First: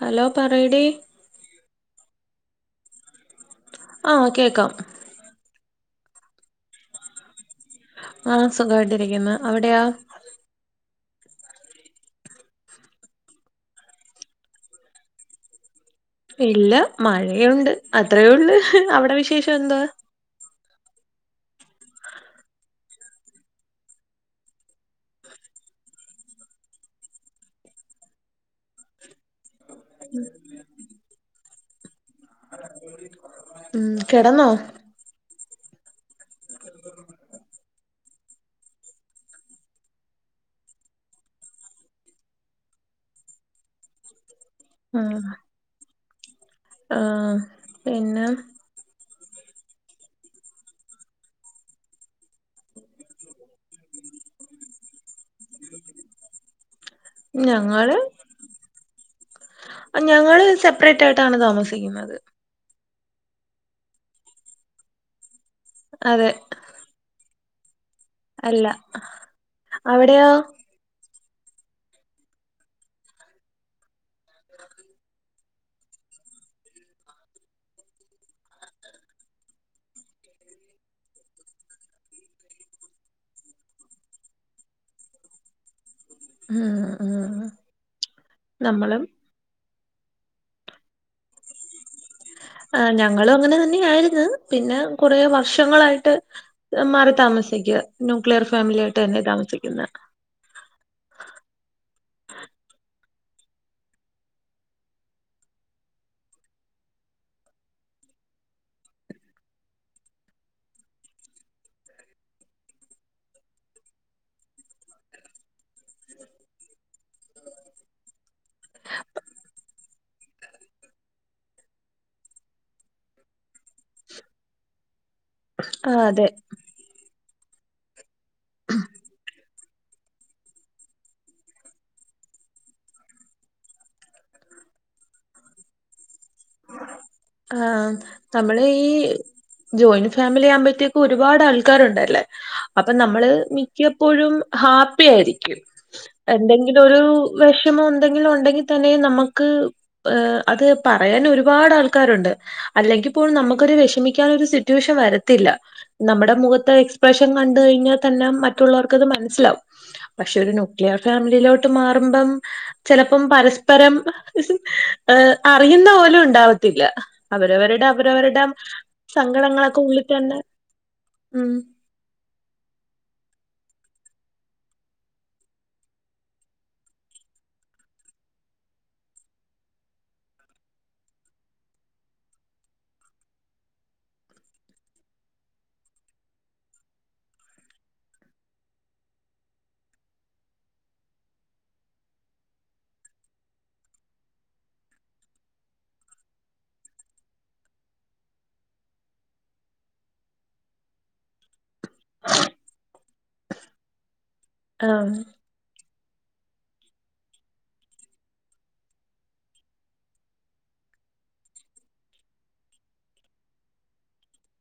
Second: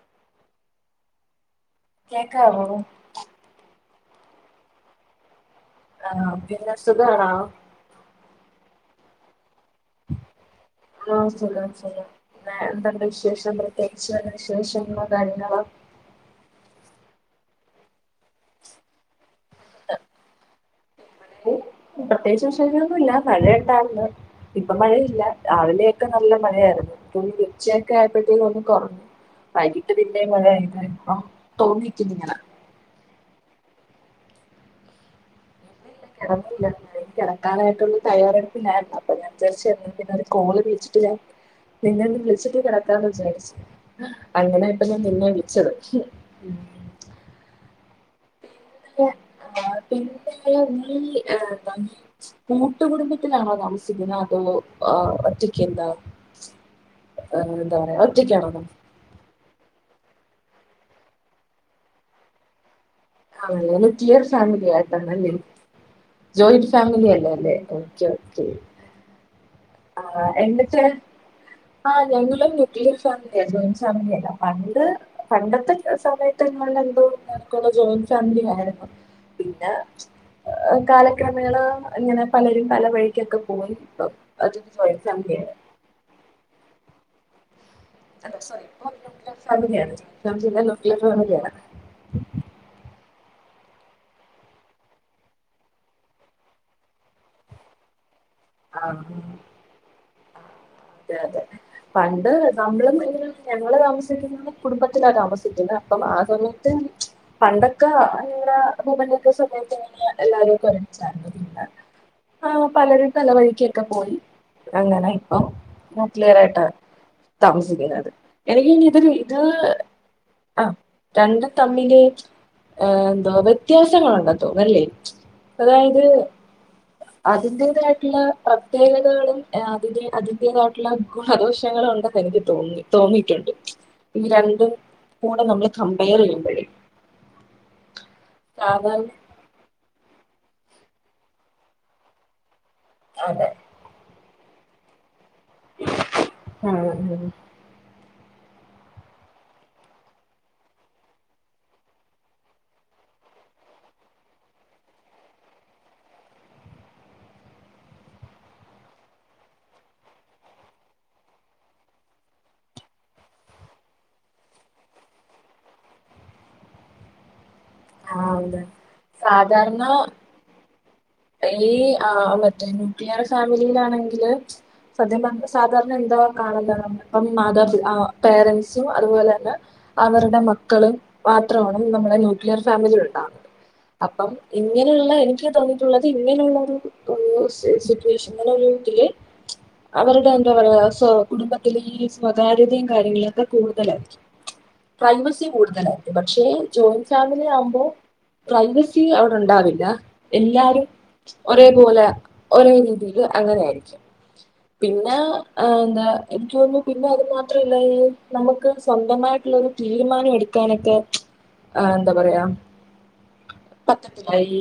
Hello പറയടി കേക്കാ വോ ആഹ് കേക്കാം ആഹ് പിന്നെ സുഖാണോ? ആഹ് സുഖായിട്ടിരിക്കുന്ന്. അവിടെയാ ആഹ് സുഖം സുഖം പിന്നെ എന്തുണ്ട് വിശേഷം [unintelligible] ഇല്ല മഴയുണ്ട് അത്രയൊള്ളു അവിടെ വിശേഷ എന്തുവ? പ്രത്യേകിച്ച് വിശേഷോന്നുല്ല മഴ ണ്ടായിർന്നു ഇപ്പം മഴയില്ല രാവിലെയൊക്കെ നല്ല മഴയായിർന്നു ഇപ്പം ഉച്ചയൊക്കെ ആയപ്പോഴത്തേക്കു ഒന്ന് കൊർഞ്ഞു വൈകിട്ട് പിന്നേം മഴ [unintelligible] ഇപ്പം [unintelligible] ഉം കെടന്നോ കെടന്നില്ല എനി കിടക്കാനായിട്ടുള്ള തയ്യാറെടുപ്പില്ലായിരുന്നു അപ്പൊ ഞാ വിചാരിച്ച എന്ന പിന്നെ ഒരു കോള് വിളിച്ചിട്ട് ഞാൻ നിന്നെ ഒന്ന് വിളിച്ചിട്ട് കിടക്കാന്ന് വിചാരിച്ചു അങ്ങനെ ഇപ്പൊ ഞാൻ ആഹ് നിന്നെ വിളിച്ചത്. ആഹ് പിന്നെ [unintelligible] നീ എന്താ കൂട്ടുകുടുംബത്തിലാണോ താമസിക്കുന്നത് അതോ ആ ഒറ്റക്കെന്താ എന്താ ഞങ്ങള് പറയാ ഒറ്റക്കാണോ [unintelligible] ഞങ്ങള് സെപ്പറേറ്റായിട്ടാണ് താമസിക്കുന്നത്. ആ ങ്ങള് ടിയർ ഫാമിലി ആയിട്ടാണല്ലെ അതെ ജോയിന്റ് ഫാമിലി അല്ലേ അതെ ഉം ഓക്കെ ഓക്കെ അല്ല ആ അവിടെയോ എന്നിട്ട് ആ ഞങ്ങള് ന്യൂക്ലിയർ ഫാമിലിയ ജോയിൻ ഫാമിലിയല്ല പണ്ട് പണ്ടത്തെ സമയത്ത് ഞങ്ങള എന്തോ എനിക്കോന്നാ ജോയിൻ ഫാമിലിലായിരുന്നു പിന്നെ കാലക്രമേണ ങ്ങനെ പലരും പല വഴിക്കൊക്കെ പോയി ഇപ്പം അതൊരു ജോയിന്റ് ഫാമിലിയാ ഉം ഉം അത സോറി ഇപ്പം നമ്മളും നൂക്ലിയർ ഫാമിലിയാണ്. സംശയില്ല ന്യൂക്ലിയർ ഫാമിലി ആണ്. ആ ഞങ്ങളും അങ്ങനെ തന്നെയായിർന്ന് പിന്നെ കുറെ വർഷങ്ങളായിട്ട് മാറി താമസിക്കുവാ. ന്യൂക്ലിയർ ഫാമിലിയായിട്ട് തന്നെ താമസിക്കുന്നേ. അതെയതെ പണ്ട് നമ്മൾ [unintelligible] ഞങ്ങൾ താമസിക്കുന്ന കുടുംബത്തില താമസിക്കുന്നെ അപ്പം ആ സമയത്ത് പണ്ടൊക്കെ ങ്ങനെഅപ്പൂപ്പന്റൊക്കെ സമയത്ത് എല്ലാരും ഒരുമിച്ച ണ്ടായിർന്നേ പ്പാ പലരും പലവഴിക്കൊക്കെ പോയി അങ്ങനെ ഇപ്പൊ നൂക്ലിയറായിട്ടാ താമസിക്കുന്നത് എനിക്കിഞ്ഞിതിൽ ഇത്. ആ രണ്ടും തമ്മിൽ ഏ എന്തോ വ്യത്യാസങ്ങളുണ്ടന്ന് തോന്നു അല്ലേ ആ അതെ അതിന്റേതായിട്ടുള്ള പ്രത്യേകതകളുംഏ അതിന്റെ അതി ന്റേതായിട്ടുള്ള ഗുണദോഷങ്ങളുണ്ടെന്നു എനിക്ക് തോന്നി തോന്നിയിട്ടുണ്ട് ഈ രണ്ടും കൂടെ നമ്മൾ കമ്പെയർ ചെയ്യുമ്പോ- ആ നമ്മള് ഈ സാധാരണ ജോയിന്റ് ഫാ മിലി ആകുമ്പത്തേക്കും ഒരുപാട് ആൾക്കാരുണ്ടല്ലേ. അപ്പൊ നമ്മള് അതെ മിക്കപ്പോഴും ഹാപ്പി ആയിരി ക്കും എന്തെങ്കിലും ഒരു ഉം വെഷമം ഉണ് എന്തെങ്കിലും ഉണ്ടെങ്കി തന്നെ നമക്ക് ഏ അത് പറയാനൊരു ഒരുപാട് ആൾക്കാരുണ്ട്, അല്ലെങ്കിപ്പോൾ നമ്മക്കൊരു വെഷമിക്കാൻ ഒരു സിറ്റുവേഷൻ വരത്തില്ല, നമ്മടെ മുഖത്തെ എക്സ്പ്രഷൻ കണ്ട് കഴിഞ്ഞാ തന്നെ മറ്റുള്ളവർക്കത് മനസ്സിലാവും, പക്ഷേ ഒരു ന്യൂക്ലിയർ ഫാമിലിയിലോട്ട് മാറുമ്പം ചെലപ്പം പരസ്പരം അറിയുന്ന പോലും ഉണ് ഉണ്ടാവത്തില്ല, അവരവരു ആ അതെ സാധാരണ ഉള്ളിൽ തന്നെ ഉം ഈ ആ മറ്റേ ന്യൂക്ലിയർ ഫാ ലിയിലാണെങ്കില് സത്യം പറഞ്ഞ സാധാരണ എന്താ കാണുന്നെ നമ്മെ മാതാപിതാ ആ പേരന്റ്സും അതുപോലെ തന്നെ അവരുടെ മക്കളും മാത്രമാണ് നമ്മളെ ന്യൂ ക്ലിയർ ഫാമിലിയിലുണ്ടാവുന്നത്, അപ്പം ഇങ്ങനെയുള്ള എനിക്ക് തോന്നിയിട്ടുള്ളത് ഇങ്ങനെയുള്ള ഒരു സ് സ് സിറ്റുവേഷനില് അവരുടെ എന്താ പറയാ സ്വ കുടുംബത്തിലെ ഈ സ്വകാര്യതയും കാര്യങ്ങളൊക്കെ കൂടുതലായിരിക്കും, പ്രൈവസി കൂടുതലായിരിക്കും, പക്ഷേ ജോയി ന്റ് ഫാമിലി ആവുമ്പോ പ്രൈവസി അവിടെ ഉണ്ടാവില്ല, എല്ലാരും ഒരേപോലെ ഒരേ രീതിയില് അങ്ങനെ ആയിരിക്കും. പിന്നെ ആഹ് ആ എന്താ എനിക്ക് തോന്നുന്നു പിന്നെ അത് മാത്രല്ല ഈ നമുക്ക് സ്വന്തമായിട്ടുള്ള ഒരു തീരുമാനം എടുക്കാനൊക്കെ ആ എന്താ പറയാ ഈ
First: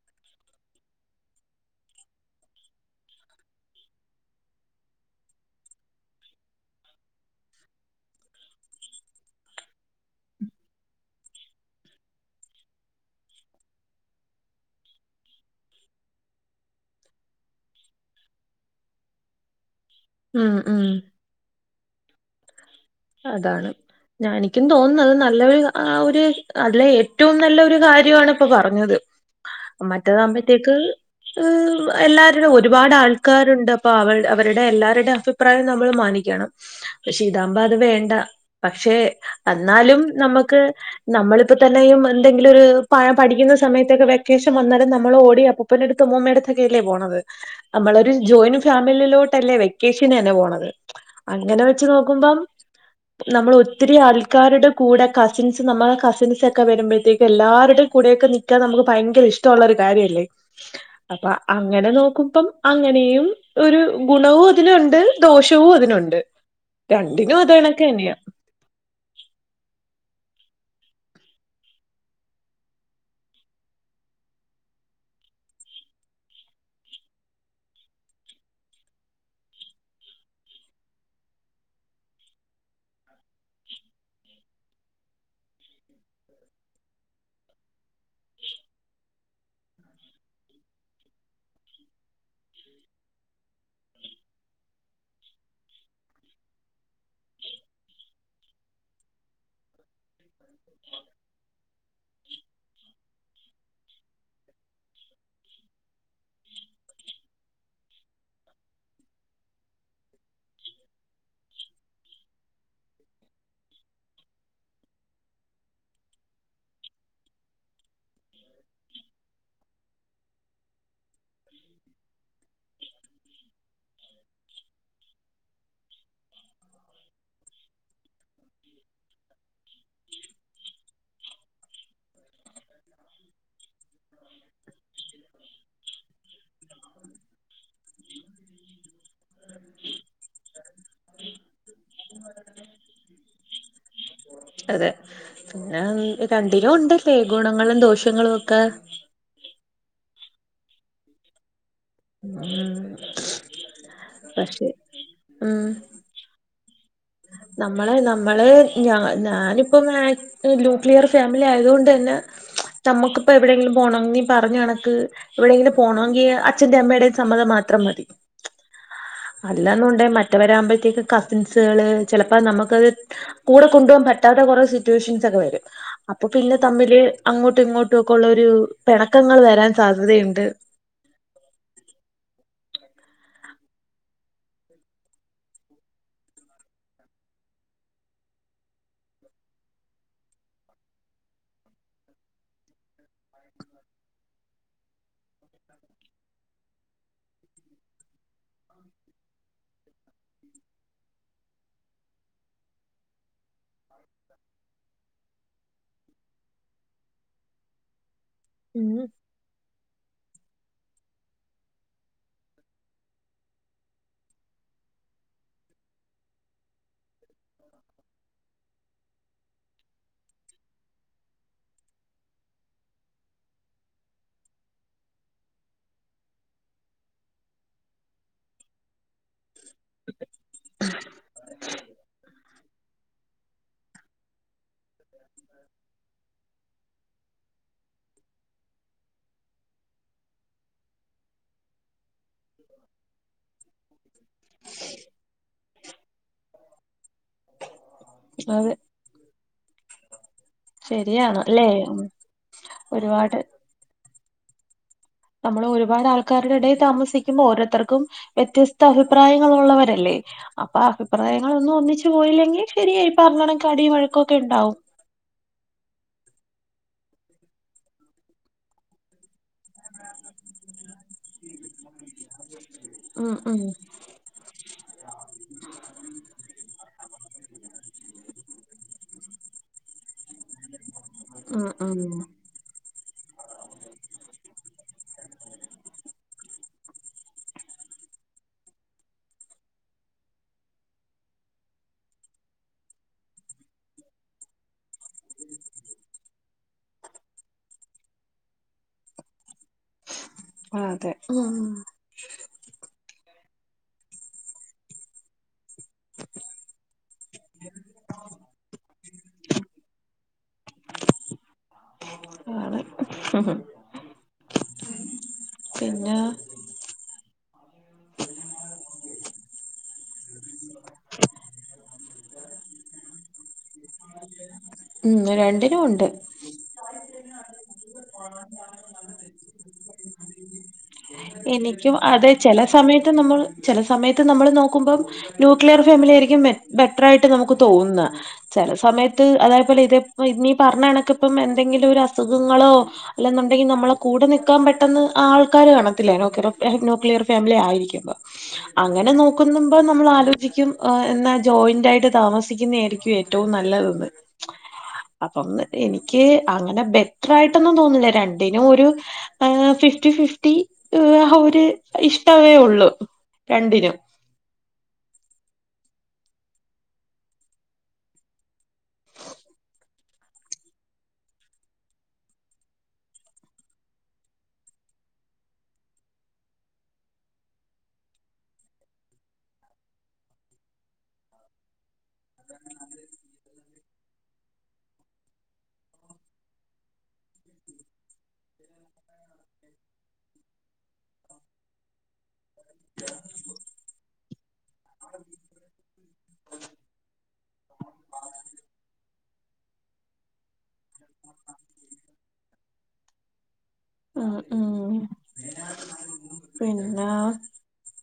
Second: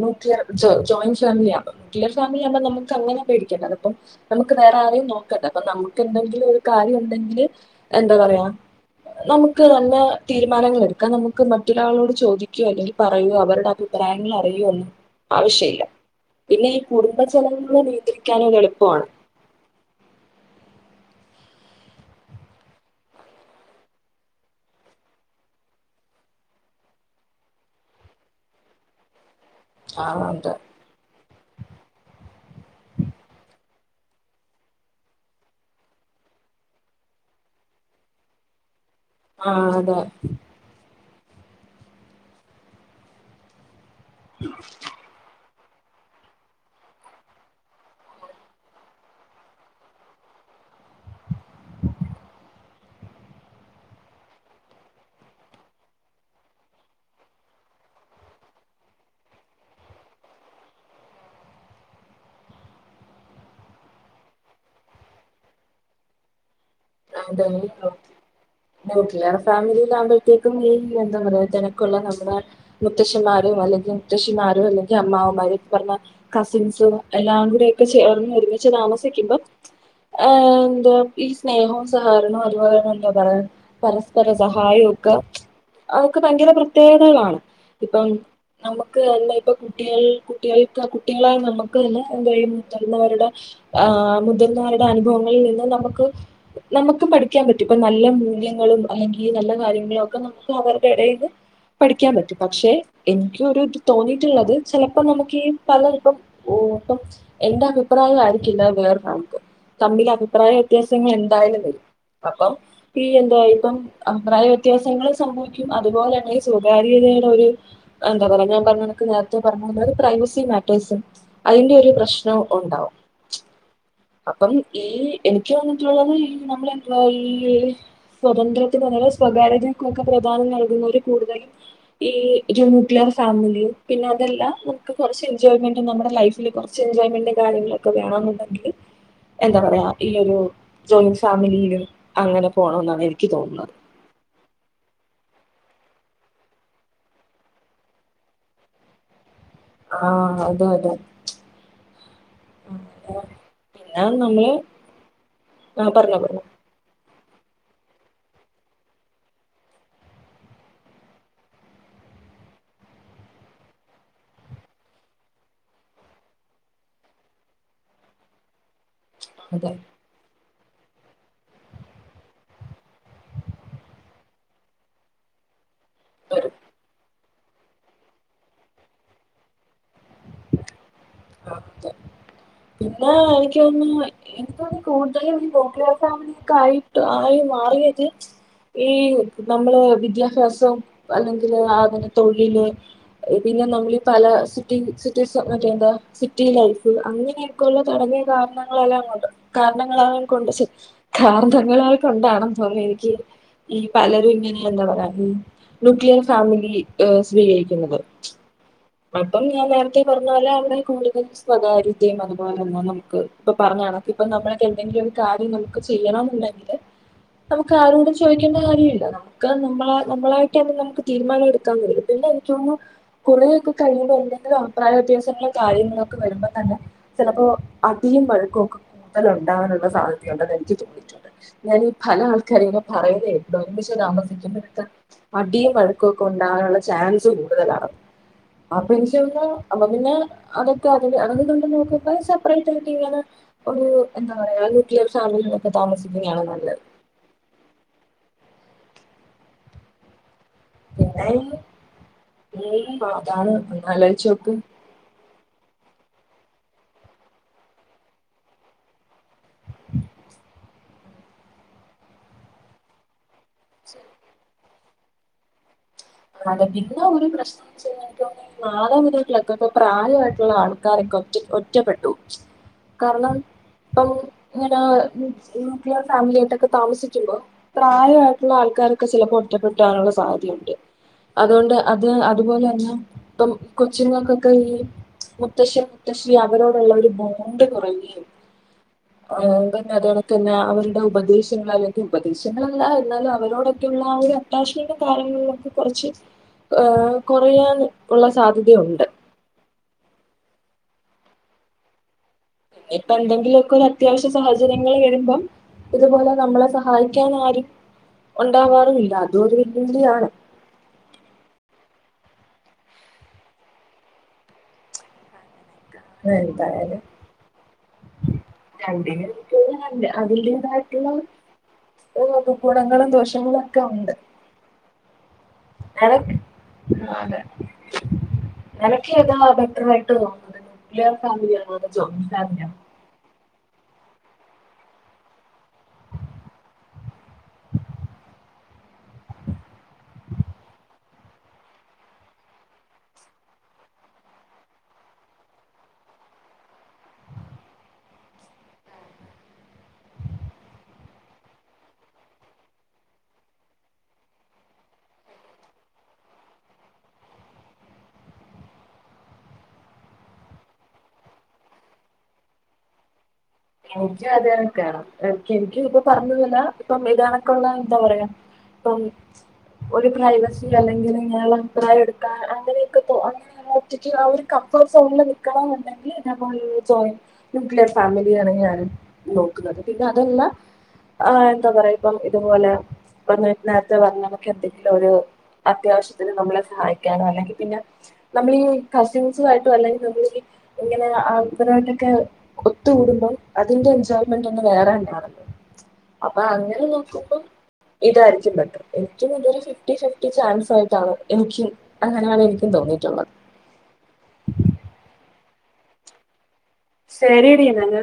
ന്യൂക്ലിയർ ജോ ജോയിന്റ് ഫാമിലിയാ ന്യൂക്ലിയർ ഫാമിലി ആകുമ്പ നമുക്ക് അങ്ങനെ പേടിക്കണ്ടല്ലോ ഇപ്പം നമുക്ക് വേറെ ആരെയും നോക്കണ്ട, ഇപ്പ നമ്മക്ക് എന്തെങ്കിലും ഒരു കാര്യം ഉണ്ടെങ്കില് എന്താ പറയാ നമുക്ക് നല്ല തീരുമാനങ്ങൾ എടുക്കാ, നമു നമുക്ക് മറ്റൊരാളോട് ചോദിക്കോ അല്ലെങ്കിൽ പറയോ അവരുടെ അഭിപ്രായങ്ങൾ അറിയോ ഒന്നും ആവശ്യല്ല, പിന്നെ ഈ കുടുംബ ചെലവിനുള്ള നിയന്ത്രിക്കാൻ ഒരു എളുപ്പമാണ്. മ് മ് അതാണ് ഞാൻ എനിക്കും തോന്നുന്നത് നല്ലൊരു ആ ഒരു അതിലെ ഏറ്റവും നല്ല ഒരു കാര്യാണ് ഇപ്പോ പറഞ്ഞത്. ആ അതെ മറ്റേതാകുമ്പത്തേക്ക് മ് എല്ലാരുടെ ഒരുപാട് ആൾക്കാരുണ്ട്, അപ് ആ അവ അവരുടെ എല്ലാരുടെ അഭിപ്രായം നമ്മള് മാനിക്കണം. പക്ഷേ ഇതാ [unintelligible] അത് വേണ്ട അ പക്ഷേ ആ അതെ എന്നാലും നമുക്ക് നമ്മളിപ്പോ തന്നെയും എന്തെങ്കിലും ഒരു പ പഠിക്കുന്ന സമയ ഒക്കെ വെക്കേഷൻ വന്നാലും നമ്മള് ഓടിയാർക്കും പ്പന്റെടത്തും ഉമ്മൂമ്മേട്ത്തൊക്കെയല്ലേ പോണത്. നമ്മളൊരു ജോയിനു ഫാമിലിലോട്ടല്ലേ വെക്കേഷനന്നെ പോണത്. അങ്ങനെ വെച്ച് നോക്കുമ്പം നമ്മളൊത്തിരി ആൾക്കാരുടെ കൂടെ കസിൻസ് നമ്മെ കസിൻസൊക്കെ വരുമ്പഴ്‌ത്തേക്ക് എല്ലാരുടെ കൂടെയൊക്കെ നിക്കാൻ നമുക്ക്ഭയങ്കര ഇഷ്ടമുള്ളൊരു കാര്യല്ലേ. അപ്പൊ അങ്ങനെ നോക്കുമ്പം അങ്ങനെയും ഒരു ഗുണവു അതിലുണ്ട് ദോഷവും അതിനുണ്ട്. രണ്ടിനും അത് കണക്ക് തന്നെയാ [unintelligible] ഫാമിലിയിൽ ആകുമ്പോ കേക്കും നീയെന്താ പറയ തെരക്കൊള്ള നമ്മുടെ മുത്തശ്ശിമാരോ അല്ലെങ്കി മുത്തശ്ശിമാരോ അല്ലെങ്കി അമ്മാവമ്മാര് പറഞ്ഞ കസിൻസോ എല്ലാം കൂടെക്കെ ചേർന്ന് ഒരുമിച്ച് താമസിക്കുമ്പം ഏ ന്താ ഈ സ്നേഹോം താർണോം അതുപോലെ തെ എന്താ പറ പരസ്പര സഹായവും ക്കെ അതൊക്കെ ഭയങ്കര പ്രത്യേകതകളാണ് ഇപ്പം നമുക്ക് എന്താ ഇപ്പ കുട്ടികൾ കുട്ടികൾക്ക് കുട്ടികളായ നമുക്ക് തന്നെ എന്താ മുതിർന്നവരുടെ ആ മുതിർന്നവരുടെ അനുഭവങ്ങളിൽ നിന്ന് നമുക്ക് നമുക്ക് പഠിക്കാൻ പറ്റും ഇപ്പൊ നല്ല മൂല്യങ്ങളും അല്ലെങ്കി നല്ല കാര്യങ്ങളൊക്കെ നമുക്ക് അവർക്കിടയിന്ന് പഠിക്കാപറ്റും പക്ഷെ എനിക്ക് ഒരിത് തോന്നിയിട്ടുള്ളത് ചെലപ്പോ നമുക്ക് ഈ പല ഇപ്പം ഹ് കൊർച് എന്റെ അഭിപ്രായം ആയിരിക്കില്ല വേറെ നമുക്ക് തമ്മില് അഭിപ്രായ വ്യത്യാസങ്ങൾ എന്തായാലും അപ്പം ഈ എന്താ ഇപ്പം അഭിപ്രായ വ്യത്യാസങ്ങൾ സംഭവിക്കും അതുപോലെ തന്നെ സ്വകാര്യതയുടെ ഒരു എന്താ പറ ഞാൻ പറഞ്ഞണക്ക് നേരത്തെ പറഞ്ഞ തന്ന ഒരു പ്രൈവസി മാറ്റേഴ്സും അയിന്റെ ഒരു പ്രശ്നം ഒണ്ടാവും അപ്പം ഈ എനിക്ക് തേന്നിട്ടുള്ളത് നമ്മള് എപ്പളാ ഈ സ്വതന്ത്രത്തി നങ്ങള് സ്വകാര്യതക്കും ഒകെ പ്രധാനം നൽകുന്നവര് കൂടുതലും ഈ ന്യൂക്ലിയർ ഫാമിലിയും പിന്നെ അതെല്ലാം മുക്ക് കൊറച്ച് എൻജോയ്മെന്റും നമ്മുടെ ലൈഫില് കുറച്ച് എൻജോയ്മെന്റ് കാര്യങ്ങളൊക്കെ വേണെന്നുണ്ടെങ്കില് എന്താ പറയാ ഈ ഒരു ജോയിന്റ് ഫാമിലിയിലും അങ്ങനെ പോണം ന്നാണ് എനിക്ക് തോന്നുന്നത് അതെ പിന്നെ രണ്ടിലും ഉണ്ടല്ലേ ഗുണങ്ങളും ദോഷങ്ങളൊക്കെ ആ അതെതെ ഉം പിന്നെ നമ്മള് പക്ഷെ ആ പറഞ്ഞോ പറഞ്ഞോ നമ്മളെ നമ്മള് ഞ ഞാനിപ്പമായിട്ട് ന്യൂക്ലിയർ ഫാമിലിയായത് കൊണ്ടെന്നെ നമ്മുക്ക് പ്പെവെടെങ്കിലും പോണോങ്കി പറഞ്ഞ കണക്ക് എവിടെയെങ്കിലും പോണോങ്കി അച്ഛന്റെ അമ്മടെ സമ്മതം മാത്രം മതി അതെ അല്ലാന്നുണ്ടേ മ ഇത്ത വരാമ്പത്തേക്ക് കസിൻസുകള് ചെലപ്പത് നമ്മക്കത് കൂടെ കൊണ്ടുപോവാൻ പറ്റാത്ത കൊറെ സിറ്റുവേഷൻസക്കെ വരും അപ്പൊ വരും പിന്നെ തമ്മില് അങ്ങോട്ടും ഇങ്ങോട്ടും ഒക്കെ ഒള്ളോരു പെണക്കങ്ങൾ വരാൻ സാധ്യതയുണ്ട് [unintelligible] പിന്നെ എനിക്ക് തോന്നുന്നു എനിക്ക് തോന്ന കൂടുതലും ഈ ന്യൂക്ലിയർ ഫാമിലിക്കായിട്ട് ആയി മാറിയത് ഈ നമ്മള് വിദ്യാഭ്യാസം അല്ലെങ്കില് അങ്ങെനേ തൊഴില് പിന്നെ നമ്മൾ പല സിറ്റി സിറ്റീസ് മറ്റേന്താ സിറ്റി ലൈഫ് അങ്ങനെയെക്കെയുള്ള തടങ്ങിയ കാരണങ്ങളെല്ലാം കൊണ്ട് കാരണങ്ങളെല്ലാം കൊണ്ട് കാരണങ്ങളായി കൊണ്ടാണെന്ന് തോന്നുന്ന എനിക്ക് ഈ പലരും ഇങ്ങനെ എന്താ പറയാ ഉം ന്യൂക്ലിയർ ഫാമിലി ഏ സ്വീകരിക്കുന്നത് ഉം അപ്പ ഞാൻ നേരത്തെ പറഞ്ഞ പോലെ കൂടുതൽ സ്വകാര്യതയും അതുപോലെ തന്നെ നമുക്ക് ഇപ്പ പറഞ്ഞ കണക്ക ഇപ്പ നമ്മളക്കെന്തെങ്കിലുയൊരു കാര്യം നമുക്ക് ചെയ്യണൊന്നൊണ്ടെങ്കില് നമുക്കാരോടും ചോദിക്കേണ്ട കാര്യമില്ല നമുക്ക് നമ്മള നമ്മളായിട്ട് തന്നെ നമുക്ക് തീരുമാനം എടുക്കാൻ വരും പിന്നെയെനിക്ക് തോന്നുന്നു കൊറേയൊക്കെ കഴിയുമ്പോ എന്തെങ്കിലും അഭിപ്രായ വ്യത്യാസങ്ങള് കാര്യങ്ങളൊക്കെ വരുമ്പോ തന്നെ ചെലപ്പോ അടിയും വഴക്കുമൊക്കെ അതൊണ്ടാവാനുള്ള സാധ്യതയൊണ്ടെന്ന്‌ എനിക്ക് തോന്നിയിട്ടുണ്ട് ഞാനീ പല ആൾക്കാരിങ്ങനെ പറയുന്ന കേൾക്കുമ്പോ ഒന്നിച്ച് താമസിക്കുമ്പോഴേ അടിയും വഴക്കൊക്കെയുണ്ടാവുനുള്ള ചാൻസ് കൂടുതലാണ് അപ്പ [unintelligible] അപ്പ പിന്നെ അതൊക്കെ അതിൻ്റെ അതെങ്ങനെ ഉണ്ടെന്ന് നോക്ക് സെപ്പറേറ്റായിട്ട് [unintelligible] ഒര് എന്താ പറയാ [unintelligible] ഒര് താമസിക്കുന്നയാണ് നല്ലത് അതെ ശരിയാണ് പിന്നെ അല്ലേ ഒരുപാട് [unintelligible] ഒന്നാലോചിച്ചുനോക്ക് നമ്മള് ഒരുപാട് ആൾക്കാരുടെ താമസിക്കുമ്പോ ഓരോത്തർക്കും വ്യത്യസ്ത അഭിപ്രായ ങ്ങൾ ഉള്ളവരല്ലേ അപ്പ അഭിപ്രായങ്ങളൊന്നും ഒന്നിച്ച് പോയില്ലെങ്കി ശരിയായിരി പറഞ്ഞകണക്ക് അടിയും വഴക്കും ഒക്കെ ഉണ്ടാവും അതെ പിന്നൊരു പ്രശ്നൊന്നു വെച്ച എനിക്ക് തോന്നി [unintelligible] [unintelligible] പ്രായമായിട്ടുള്ള ആൾക്കാരൊക്കെ ഒറ്റ ഒറ്റ ഒറ്റപ്പെട്ടു കാരണം ഉം ഉം ഇപ്പം ഇങ്ങനെ ന്യൂക്ലിയർ ഫാമിലിയായിട്ടൊക്കെ താമസി [unintelligible] പ്രായമായിട്ടുള്ള ആൾക്കാരൊക്കെ ചെലപ്പോ ഒറ്റപ്പെട്ട് പോവാനുള്ള സാധ്യതയുണ്ട് ഉം അതുകൊണ്ട് അത് ഉം അതുപോലെ തന്നെ ഇപ്പം കൊച്ചുങ്ങൾക്കൊക്കെ ഈ മുത്തശ്ശൻ മുത്തശ്ശി അവരോടുള്ളൊരു ബോണ്ട് കൊറയുകയും പിന്നെത് പോണക്ക് തന്നെ അവരുടെ ഉപദേശങ്ങൾ അല്ലെങ്കിൽ ഉപദേശങ്ങളല്ല എന്നാലും അവരോടൊക്കെയുള്ള ആ ഒരു അറ്റാച്ച്മെന്റും കാര്യങ്ങളിലൊക്കെ കുറച്ച് ഏ കുറയാൻ ഉള്ള സാധ്യതയുണ്ട് ആ അതെ ഉം ഇപ്പം എന്തെങ്കിലുമൊക്കെയൊരു അത്യാവശ്യ സാഹചര്യങ്ങൾ വരുമ്പം ഇതുപോലെ നമ്മളെ സഹായിക്കാനാരും ഉണ്ടാവാറുമില്ല അതൊരു വെല്ലുവിളിയാണ് ആണ് പിന്നെ ആ എന്തായാലും രണ്ടിനും [unintelligible] അതിന്റെതായിതായിട്ടുള്ള [unintelligible] ഗുണങ്ങളും ദോഷങ്ങളും ഒക്കെ ഉണ്ട് [unintelligible] ഉണ്ട് നിനക്ക് അതെ നിനക്ക് ഏതാ ബെറ്റർ ആയിട്ട് തോന്നണേ എനിക്കും അത് ചില സമയത്ത് നമ്മൾ ചില സമയത്ത് നമ്മൾ നോക്കുമ്പോൾ ന്യൂക്ലിയർ ഫാമിലി ആയിരിക്കും ബെറ്റർ ആയിട്ട് നമുക്ക് തോന്നുന്ന ചില സമയത്ത് അതേപോലെ ഇത് ഇനി പറഞ്ഞ കണക്കിപ്പം എന്തെങ്കിലും ഒരു അസുഖങ്ങളോ അല്ലെന്നുണ്ടെങ്കിൽ നമ്മളെ കൂടെ നിൽക്കാൻ പെട്ടെന്ന് ആൾക്കാര് കാണത്ത ന്യൂക്ലിയർ ഫാമിലി ആയിരിക്കുമ്പോ അങ്ങനെ നോക്കുമ്പോൾ നമ്മൾ ആലോചിക്കും എന്നാ ജോയിന്റ് ആയിട്ട് താമസിക്കുന്ന ആയിരിക്കും ഏറ്റവും നല്ലതന്ന് അപ്പം എനിക്ക് അങ്ങനെ ബെറ്റർ ആയിട്ടൊന്നും തോന്നില്ല രണ്ടിനും ഒരു ഫിഫ്റ്റി ഫിഫ്റ്റി ഏഹ് ഒരു ഇഷ്ടമേ ഉള്ളു. രണ്ടിനും എനിക്കും അത് കണക്കാ. എനിക്ക് ഇപ്പ പറഞ്ഞതല്ല ഇപ്പം ഇതണൊക്കുള്ള എന്താ പറയാ ഇപ്പം ഒരു പ്രൈവസി അല്ലെങ്കിൽ ഞങ്ങൾക്കായിട്ട് എടുക്കാ എങ്ങനെയെക്കെ തോന്നുന്ന ഒറ്റക്ക് എടുക്കാൻ അങ്ങനെയൊക്കെ ആ ഒരു കംഫർട്ട് സോണില് നിൽക്കണം എന്നുണ്ടെങ്കിൽ ജോയിന്റ് ന്യൂക്ലിയർ ഫാമിലി നോക്കുന്നത് പിന്നെ അതെല്ലാം എന്താ പറയ ഇപ്പം ഇതുപോലെ പറഞ്ഞൊക്കെ എന്തെങ്കിലും ഒരു അത്യാവശ്യത്തിന് നമ്മളെ സഹായിക്കാനോ അല്ലെങ്കിൽ പിന്നെ നമ്മൾ ഈ കസിൻസ് ആയിട്ടോ അല്ലെങ്കിൽ നമ്മൾ ഇങ്ങനെ അവരുമായിട്ടൊക്കെ ഒത്തുകൂടുമ്പോ അതിന്റെ എൻജോയ്മെന്റ് ഒന്ന് വേറെ തന്നെയാണല്ലോ അപ്പൊ അങ്ങനെ നോക്കുമ്പോൾ ഇതായിരിക്കും ബെറ്റർ. എൻ്റെ ഒരു ഫിഫ്റ്റി ഫിഫ്റ്റി ചാൻസ് ആയിട്ടാണ് എനിക്കും അങ്ങനെയേ എനിക്കും തോന്നിയിട്ടുള്ളത്. ആ ഉം പിന്നെ ശരിയടി എന്നാല്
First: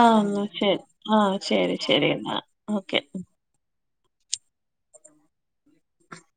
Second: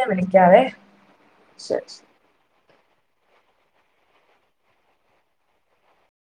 ആ എന്നാ വിളിക്കാവേ ശരി ആ ശരി ശരി എന്നാ. ഓക്കെ